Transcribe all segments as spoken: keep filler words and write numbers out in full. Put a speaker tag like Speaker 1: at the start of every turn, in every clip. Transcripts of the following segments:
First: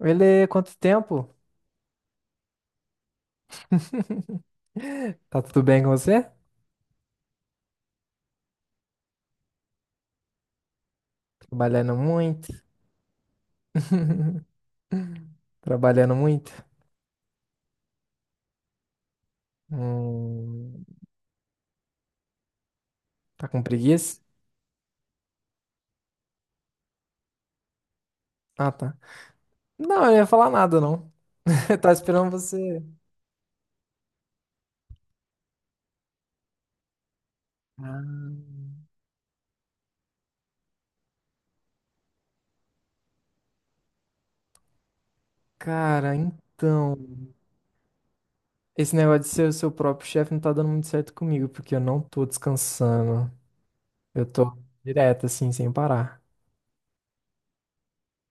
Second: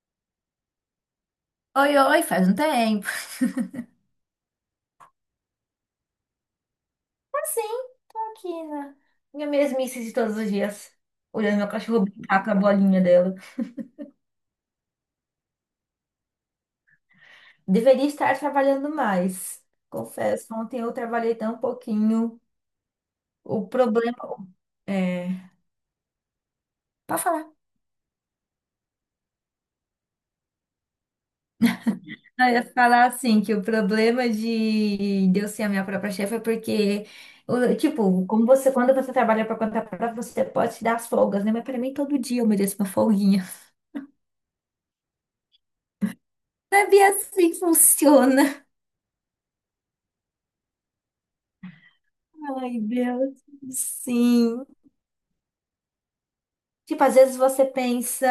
Speaker 1: Ele, quanto tempo?
Speaker 2: Oi, oi, faz um tempo.
Speaker 1: Tá tudo bem com você?
Speaker 2: Assim, tô aqui na minha mesmice de todos os dias, olhando meu
Speaker 1: Trabalhando
Speaker 2: cachorro brincar com
Speaker 1: muito?
Speaker 2: a bolinha dela.
Speaker 1: Trabalhando muito?
Speaker 2: Deveria estar trabalhando mais. Confesso, ontem
Speaker 1: Hum,
Speaker 2: eu trabalhei tão pouquinho.
Speaker 1: tá
Speaker 2: O
Speaker 1: com preguiça?
Speaker 2: problema é. Pode falar.
Speaker 1: Ah, tá. Não, eu não ia falar nada, não. Eu tava esperando
Speaker 2: Ah, eu ia
Speaker 1: você.
Speaker 2: falar assim, que o problema de, de eu ser a minha própria chefe é porque, o- tipo, como você,
Speaker 1: Ah,
Speaker 2: quando você trabalha para conta própria, você pode se dar as folgas, né? Mas para mim, todo dia eu mereço uma folguinha.
Speaker 1: cara,
Speaker 2: Sabia
Speaker 1: então.
Speaker 2: assim que funciona.
Speaker 1: Esse negócio de ser o seu próprio chefe não tá dando muito certo comigo, porque eu não tô
Speaker 2: Ai,
Speaker 1: descansando.
Speaker 2: Deus.
Speaker 1: Eu tô
Speaker 2: Sim.
Speaker 1: direto, assim, sem parar.
Speaker 2: Tipo, às vezes você pensa,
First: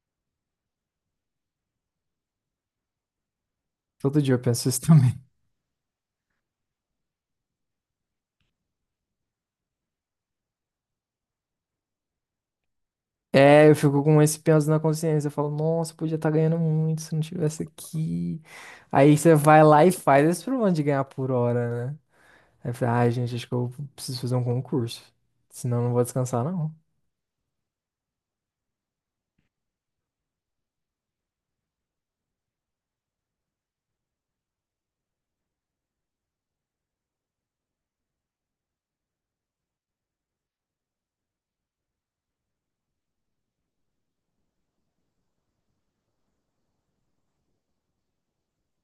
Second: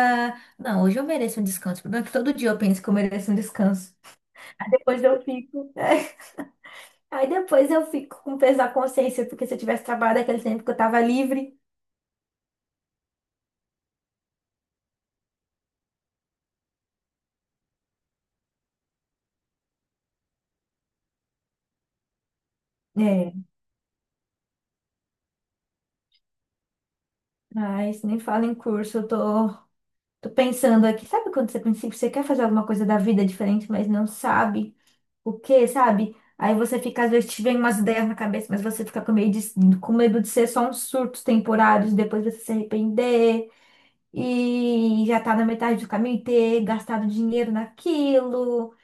Speaker 2: não, hoje eu mereço um descanso. O problema é que todo dia eu penso que eu mereço um descanso.
Speaker 1: Todo dia eu penso isso
Speaker 2: Depois
Speaker 1: também.
Speaker 2: eu fico. Aí depois eu fico com peso na consciência, porque se eu tivesse trabalhado aquele tempo que eu tava livre.
Speaker 1: É, eu fico com esse peso na consciência. Eu falo, nossa, podia estar ganhando muito se não tivesse aqui. Aí você vai lá e faz esse problema de ganhar por hora, né? Aí fala, ai, gente,
Speaker 2: É.
Speaker 1: acho que eu preciso fazer um concurso. Senão eu não vou descansar, não.
Speaker 2: Mas nem fala em curso, eu tô, tô pensando aqui. Sabe quando você pensa que você quer fazer alguma coisa da vida diferente, mas não sabe o quê, sabe? Aí você fica, às vezes te vem umas ideias na cabeça, mas você fica com medo de, com medo de ser só uns surtos temporários, depois você se arrepender e já tá na metade do caminho e ter gastado dinheiro naquilo.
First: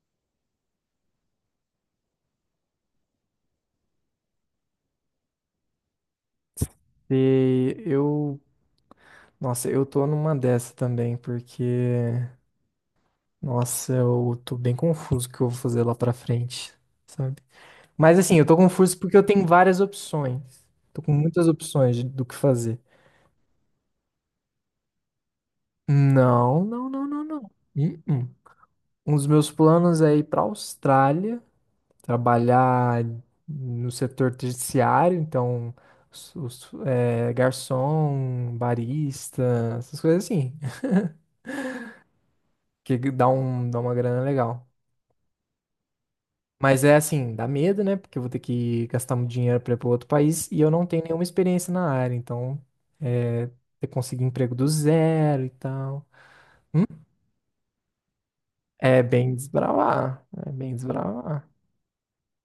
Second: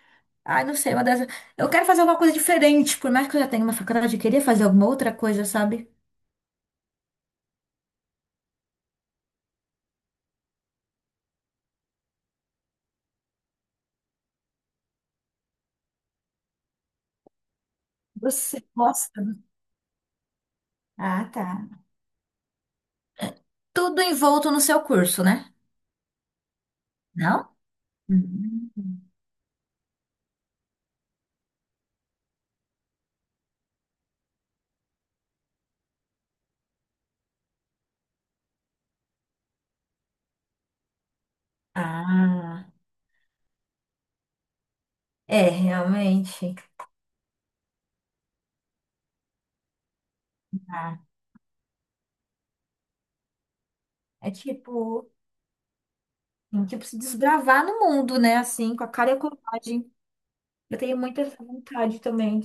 Speaker 2: Ai, não sei, uma das. Eu quero fazer alguma coisa diferente, por mais que eu já tenha uma faculdade, eu queria fazer alguma outra coisa, sabe?
Speaker 1: E eu, nossa, eu tô numa dessa também, porque, nossa, eu tô bem confuso o que eu vou fazer lá pra frente, sabe? Mas assim, eu tô
Speaker 2: Você
Speaker 1: confuso
Speaker 2: gosta?
Speaker 1: porque eu
Speaker 2: do-
Speaker 1: tenho várias opções. Tô com
Speaker 2: Ah, tá.
Speaker 1: muitas opções de- do que fazer.
Speaker 2: Tudo envolto no seu curso, né?
Speaker 1: Não, não, não, não, não.
Speaker 2: Não?
Speaker 1: Uh-uh.
Speaker 2: Hum.
Speaker 1: Um dos meus planos é ir para a Austrália, trabalhar no setor terciário, então os- os, é, garçom, barista, essas coisas assim.
Speaker 2: Ah,
Speaker 1: Que dá um, dá uma grana legal.
Speaker 2: é, realmente.
Speaker 1: Mas é assim, dá medo, né? Porque eu vou ter que gastar muito dinheiro para ir para outro país e eu não
Speaker 2: Ah,
Speaker 1: tenho nenhuma experiência na área, então é, ter que conseguir
Speaker 2: é
Speaker 1: emprego do
Speaker 2: tipo.
Speaker 1: zero e tal.
Speaker 2: Tipo, se desbravar no mundo, né? Assim, com a
Speaker 1: É
Speaker 2: cara e a
Speaker 1: bem
Speaker 2: coragem.
Speaker 1: desbravar, é bem
Speaker 2: Eu tenho muita essa
Speaker 1: desbravar.
Speaker 2: vontade também.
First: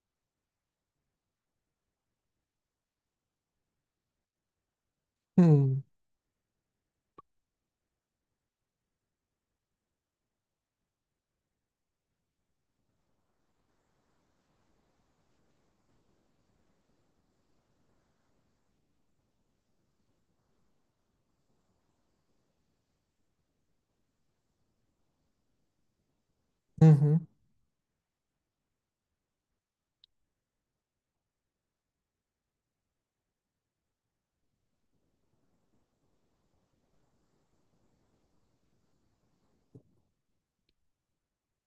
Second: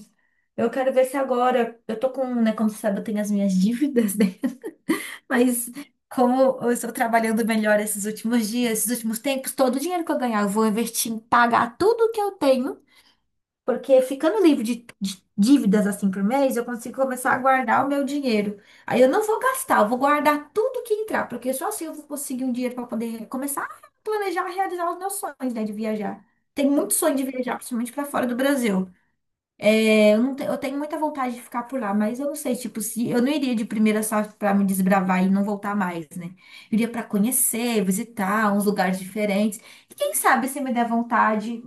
Speaker 2: Eu quero ver se agora. Eu tô com, né? Como você sabe, eu tenho as minhas dívidas, né? Mas
Speaker 1: Hum.
Speaker 2: como eu estou trabalhando melhor esses últimos dias, esses últimos tempos, todo o dinheiro que eu ganhar, eu vou investir em pagar tudo que eu tenho. Porque ficando livre de, de dívidas assim por mês, eu consigo começar a guardar o meu dinheiro. Aí eu não vou gastar, eu vou guardar tudo que entrar, porque só assim eu vou conseguir um dinheiro para poder começar a planejar, realizar os meus sonhos, né, de viajar. Tem muito sonho de
Speaker 1: Uhum.
Speaker 2: viajar, principalmente para fora do Brasil. É, eu não te- eu tenho muita vontade de ficar por lá, mas eu não sei, tipo, se eu não iria de primeira só para me desbravar e não voltar mais, né? Eu iria para conhecer, visitar uns lugares diferentes. E quem sabe se me der vontade.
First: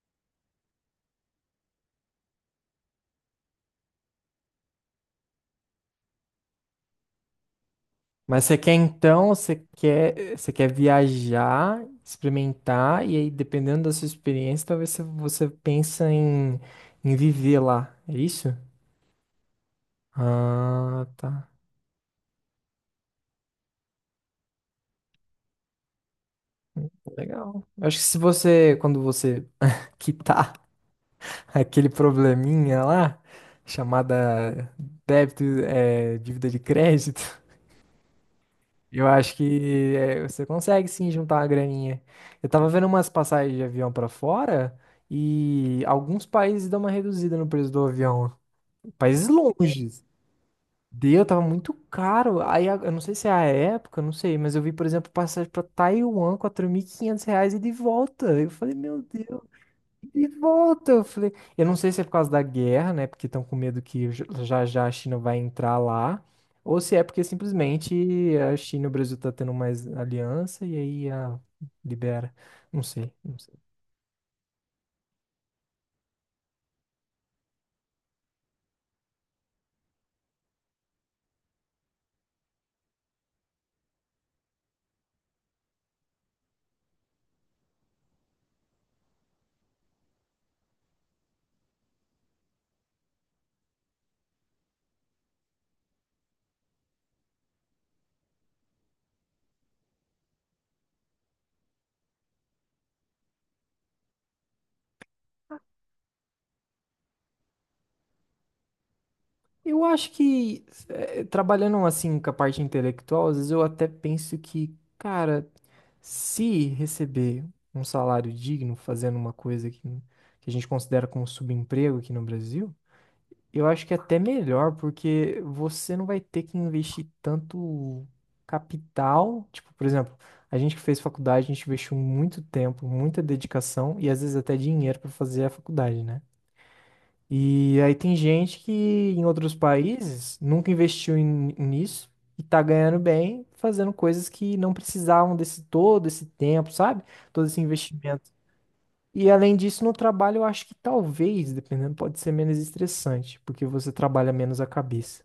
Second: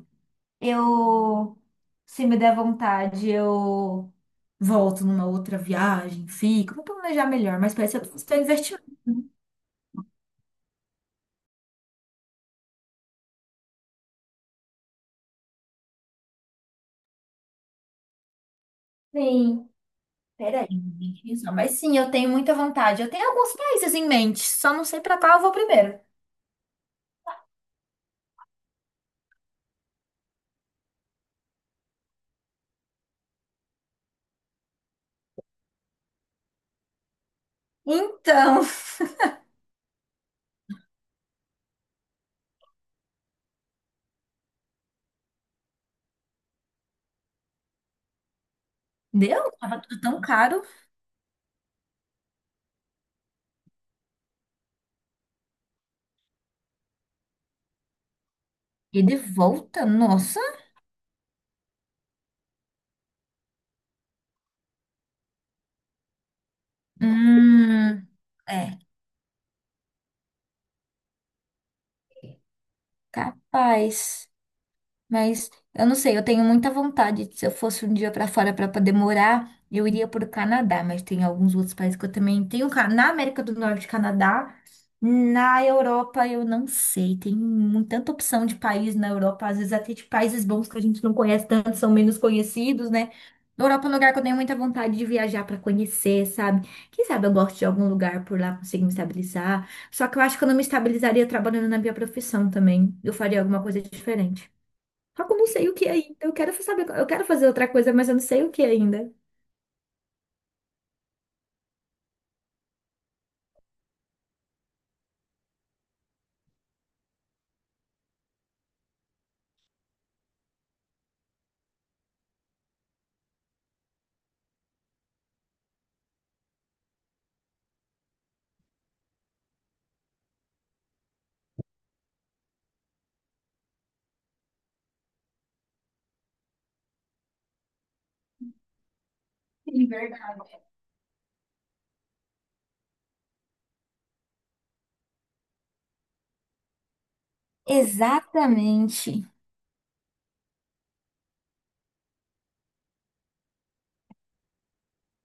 Speaker 2: Eu, se me der vontade, eu volto numa outra viagem, fico, vou planejar melhor, mas parece que eu estou
Speaker 1: Mas você quer
Speaker 2: investindo.
Speaker 1: então, você quer, você quer viajar, experimentar, e aí dependendo da sua experiência, talvez você, você pensa em, em viver lá. É isso?
Speaker 2: Sim, peraí,
Speaker 1: Ah,
Speaker 2: tem que
Speaker 1: tá.
Speaker 2: pensar. Mas sim, eu tenho muita vontade. Eu tenho alguns países em mente, só não sei pra qual eu vou primeiro.
Speaker 1: Legal. Eu acho que se você, quando você quitar aquele probleminha lá, chamada débito, é, dívida de crédito.
Speaker 2: Então,
Speaker 1: Eu acho que é, você consegue sim juntar uma graninha. Eu tava vendo umas passagens de avião pra fora e alguns países dão uma reduzida no preço do avião. Países
Speaker 2: Deu? Tava tudo
Speaker 1: longes.
Speaker 2: tão caro.
Speaker 1: Deu, tava muito caro. Aí a- eu não sei se é a época, eu não sei, mas eu vi, por exemplo, passagem pra Taiwan, quatro mil e quinhentos reais e de volta. Eu falei, meu
Speaker 2: E de
Speaker 1: Deus.
Speaker 2: volta,
Speaker 1: E
Speaker 2: nossa.
Speaker 1: volta, eu falei. Eu não sei se é por causa da guerra, né? Porque estão com medo que j- já já a China vai entrar lá, ou se é porque
Speaker 2: Hum,
Speaker 1: simplesmente a
Speaker 2: é,
Speaker 1: China e o Brasil tá tendo mais aliança e aí a libera. Não sei, não sei.
Speaker 2: capaz. Mas eu não sei, eu tenho muita vontade. Se eu fosse um dia pra fora pra poder morar, eu iria pro Canadá, mas tem alguns outros países que eu também tenho. ca- Na América do Norte, Canadá. Na Europa, eu não sei. Tem mu- tanta opção de país na Europa, às vezes até de países bons que a gente não conhece tanto, são menos conhecidos, né? Na Europa é um lugar que eu tenho muita vontade de viajar pra conhecer, sabe? Quem sabe eu gosto de algum lugar por lá, consigo me estabilizar. Só que eu acho que eu não me estabilizaria trabalhando na minha profissão também. Eu faria alguma coisa diferente. Só que eu não sei o que ainda. Eu quero saber, eu quero fazer outra coisa, mas eu não sei o que ainda.
Speaker 1: Eu acho que eh, trabalhando assim com a parte intelectual, às vezes eu até penso que, cara, se receber um salário digno fazendo uma coisa que, que a gente considera como subemprego aqui no Brasil. Eu acho que é até melhor, porque você não vai ter que investir tanto capital. Tipo, por exemplo, a gente que fez faculdade, a gente investiu muito tempo, muita dedicação e às vezes até dinheiro para fazer a faculdade, né? E aí tem gente que em outros
Speaker 2: Sim,
Speaker 1: países
Speaker 2: verdade.
Speaker 1: nunca investiu em- nisso e tá ganhando bem fazendo coisas que não precisavam desse todo esse tempo, sabe? Todo esse investimento.
Speaker 2: Exatamente.
Speaker 1: E além disso, no trabalho, eu acho que talvez, dependendo, pode ser menos estressante, porque você trabalha menos a cabeça,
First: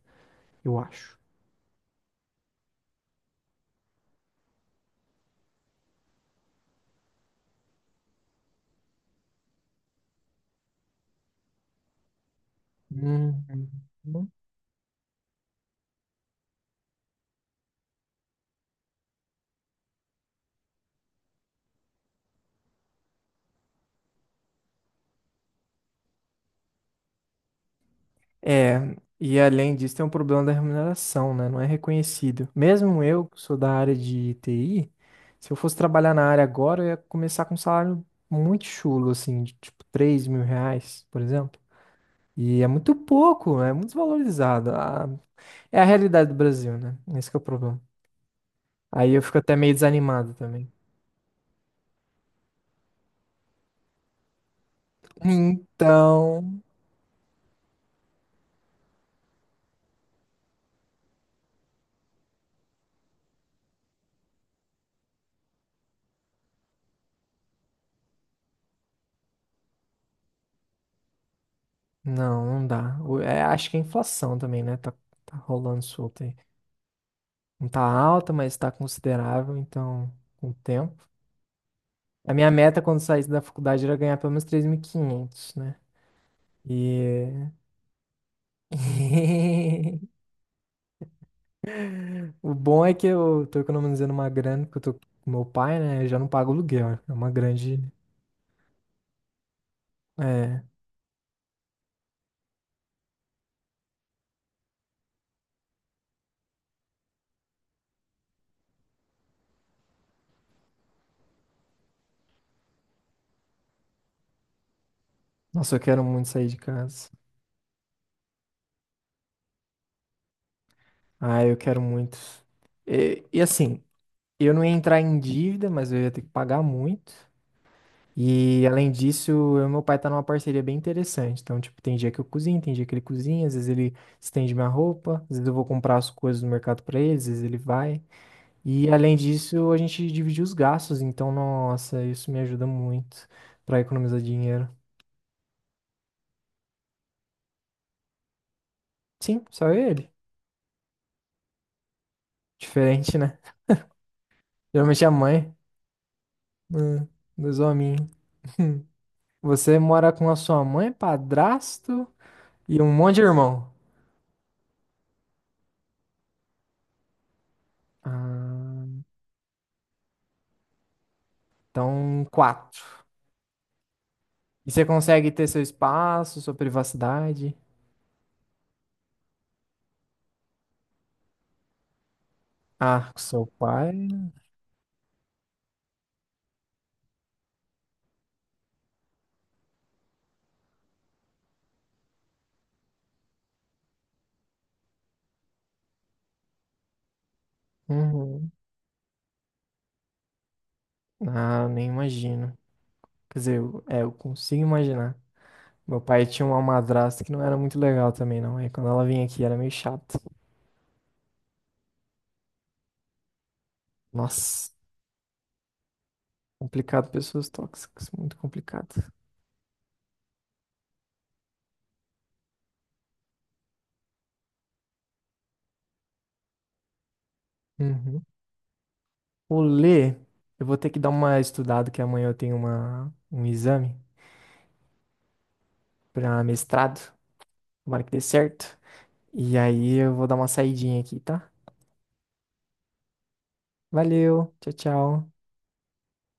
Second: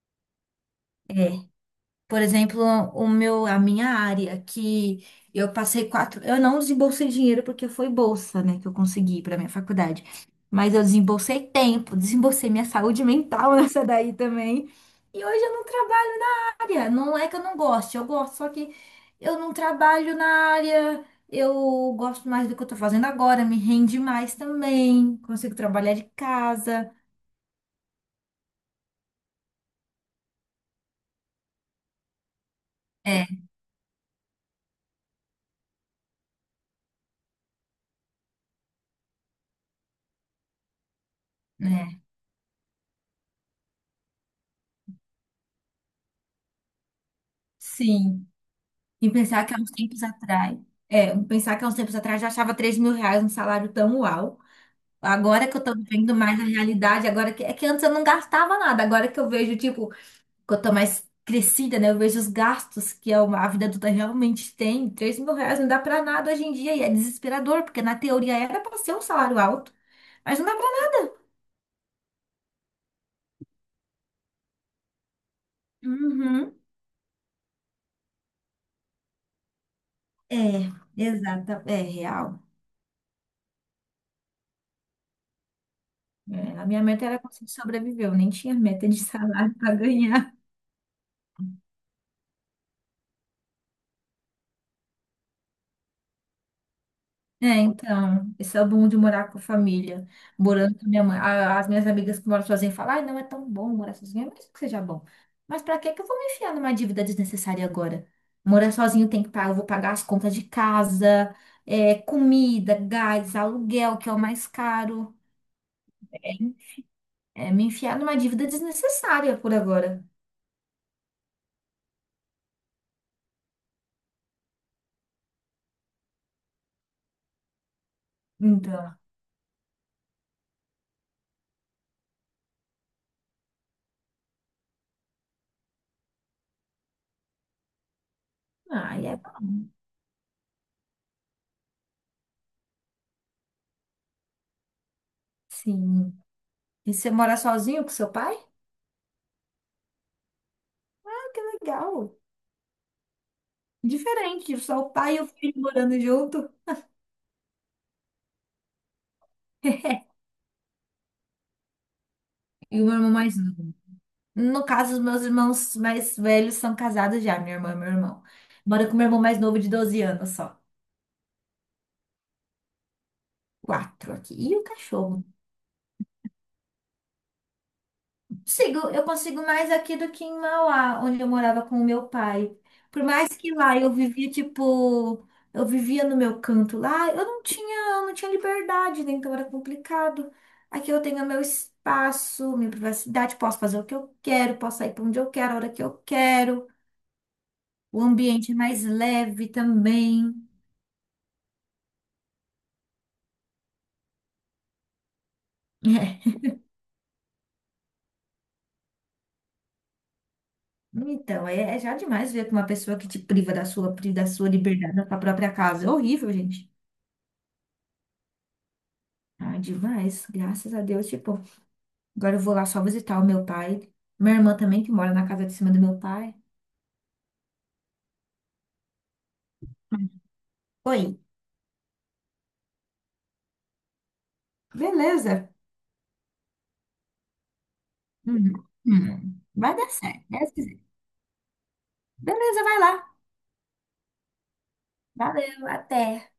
Speaker 1: eu
Speaker 2: É.
Speaker 1: acho.
Speaker 2: Por exemplo, o meu, a minha área, que eu passei quatro. Eu não desembolsei dinheiro porque foi bolsa, né, que eu consegui para minha faculdade. Mas eu desembolsei tempo, desembolsei minha saúde mental
Speaker 1: Uhum.
Speaker 2: nessa daí também. E hoje eu não trabalho. Área. Não é que eu não goste, eu gosto, só que eu não trabalho na área. Eu gosto mais do que eu tô fazendo agora, me rende mais também. Consigo trabalhar de casa.
Speaker 1: É, e além disso, tem um problema da remuneração, né? Não é reconhecido. Mesmo eu,
Speaker 2: É,
Speaker 1: que sou da área de T I, se eu fosse trabalhar na área agora, eu ia começar com um salário muito chulo, assim, de tipo três mil reais, por exemplo.
Speaker 2: né?
Speaker 1: E é muito pouco, é muito desvalorizado. A- É a realidade do Brasil, né? Esse que é o problema.
Speaker 2: Sim. E
Speaker 1: Aí eu fico
Speaker 2: pensar que
Speaker 1: até
Speaker 2: há uns
Speaker 1: meio
Speaker 2: tempos
Speaker 1: desanimado
Speaker 2: atrás.
Speaker 1: também.
Speaker 2: É, pensar que há uns tempos atrás já achava três mil reais um salário tão uau. Agora que eu tô vendo mais a
Speaker 1: Então,
Speaker 2: realidade, agora que é que antes eu não gastava nada, agora que eu vejo, tipo, quanto mais crescida, né? Eu vejo os gastos que a a vida adulta realmente tem. Três mil reais não dá pra nada hoje em dia e é desesperador, porque na teoria era pra ser um salário alto, mas não dá pra nada.
Speaker 1: não, não dá. O- é, acho que a inflação também, né? Tá, tá rolando solta aí.
Speaker 2: Uhum.
Speaker 1: Não tá alta, mas tá considerável, então, com o
Speaker 2: É,
Speaker 1: tempo.
Speaker 2: exata, é real.
Speaker 1: A minha meta quando saísse da faculdade era ganhar pelo menos três mil e quinhentos, né?
Speaker 2: É, a minha meta era
Speaker 1: E
Speaker 2: conseguir sobreviver, eu nem tinha meta de salário pra ganhar.
Speaker 1: o bom é que eu tô economizando uma grana, porque eu tô com meu pai, né? Eu já não pago aluguel, né? É uma
Speaker 2: É,
Speaker 1: grande.
Speaker 2: então, esse é o bom de morar com a família,
Speaker 1: É.
Speaker 2: morando com minha mãe. A- As minhas amigas que moram sozinhas falam, ai, não é tão bom morar sozinha, mesmo que seja bom. Mas pra que que eu vou me enfiar numa dívida desnecessária agora? Morar sozinho tem que pagar, eu vou pagar as contas de casa, é, comida, gás, aluguel, que é o mais caro.
Speaker 1: Nossa, eu quero muito
Speaker 2: É,
Speaker 1: sair de casa.
Speaker 2: é me enfiar numa dívida desnecessária por agora.
Speaker 1: Ah, eu quero muito. E, e assim, eu não ia entrar em dívida, mas eu ia ter que pagar muito. E além
Speaker 2: Então,
Speaker 1: disso, eu e meu pai tá numa parceria bem interessante. Então, tipo, tem dia que eu cozinho, tem dia que ele cozinha, às vezes ele estende minha roupa, às vezes eu vou comprar as coisas no mercado pra ele, às vezes ele vai. E
Speaker 2: ai,
Speaker 1: além
Speaker 2: é
Speaker 1: disso, a gente divide os gastos, então, nossa, isso me ajuda muito pra economizar dinheiro.
Speaker 2: sim. E você mora sozinho com seu pai?
Speaker 1: Sim, só ele.
Speaker 2: Ah, que legal.
Speaker 1: Diferente, né?
Speaker 2: Diferente, só o
Speaker 1: Geralmente a
Speaker 2: pai e o
Speaker 1: mãe,
Speaker 2: filho morando junto.
Speaker 1: hum, dos hominhos. Você mora com a sua mãe, padrasto e
Speaker 2: E o
Speaker 1: um
Speaker 2: meu irmão
Speaker 1: monte de
Speaker 2: mais
Speaker 1: irmão.
Speaker 2: novo. No caso, os meus irmãos mais velhos são casados já, minha irmã e meu irmão.
Speaker 1: Ah.
Speaker 2: Moro com meu irmão mais novo de doze anos só.
Speaker 1: Então, quatro.
Speaker 2: Quatro aqui. E o
Speaker 1: E você
Speaker 2: cachorro?
Speaker 1: consegue ter seu espaço, sua privacidade?
Speaker 2: Consigo, eu consigo mais aqui do que em Mauá, onde eu morava com o meu pai. Por
Speaker 1: Ah, com
Speaker 2: mais
Speaker 1: seu
Speaker 2: que lá eu
Speaker 1: pai?
Speaker 2: vivia, tipo, eu vivia no meu canto lá, eu não tinha, eu não tinha liberdade, né? Então era complicado. Aqui eu tenho meu espaço, minha privacidade, posso fazer o que eu quero, posso sair para onde eu quero, a hora que eu quero. O
Speaker 1: Uhum.
Speaker 2: ambiente é mais leve também.
Speaker 1: Ah, nem imagino. Quer dizer, eu- é, eu consigo imaginar. Meu pai
Speaker 2: É.
Speaker 1: tinha uma madrasta que não era muito legal também, não. Aí quando ela vinha aqui era meio chato.
Speaker 2: Então, é, é já demais ver que uma pessoa que te priva da sua, pri- da sua
Speaker 1: Nossa,
Speaker 2: liberdade na sua própria casa. É horrível, gente.
Speaker 1: complicado, pessoas tóxicas, muito complicado.
Speaker 2: Ah, demais. Graças a Deus. Tipo, agora eu vou lá só visitar o meu pai. Minha irmã também, que mora na casa de cima do meu pai.
Speaker 1: Uhum. O Lê,
Speaker 2: Hum.
Speaker 1: eu vou ter que dar
Speaker 2: Oi.
Speaker 1: uma estudada, que amanhã eu tenho uma, um exame
Speaker 2: Beleza.
Speaker 1: para mestrado. Tomara que dê
Speaker 2: Uhum.
Speaker 1: certo.
Speaker 2: Hum.
Speaker 1: E
Speaker 2: Vai dar
Speaker 1: aí eu
Speaker 2: certo.
Speaker 1: vou dar uma
Speaker 2: Deus quiser.
Speaker 1: saidinha aqui, tá?
Speaker 2: Beleza, vai lá.
Speaker 1: Valeu, tchau, tchau.
Speaker 2: Valeu, até.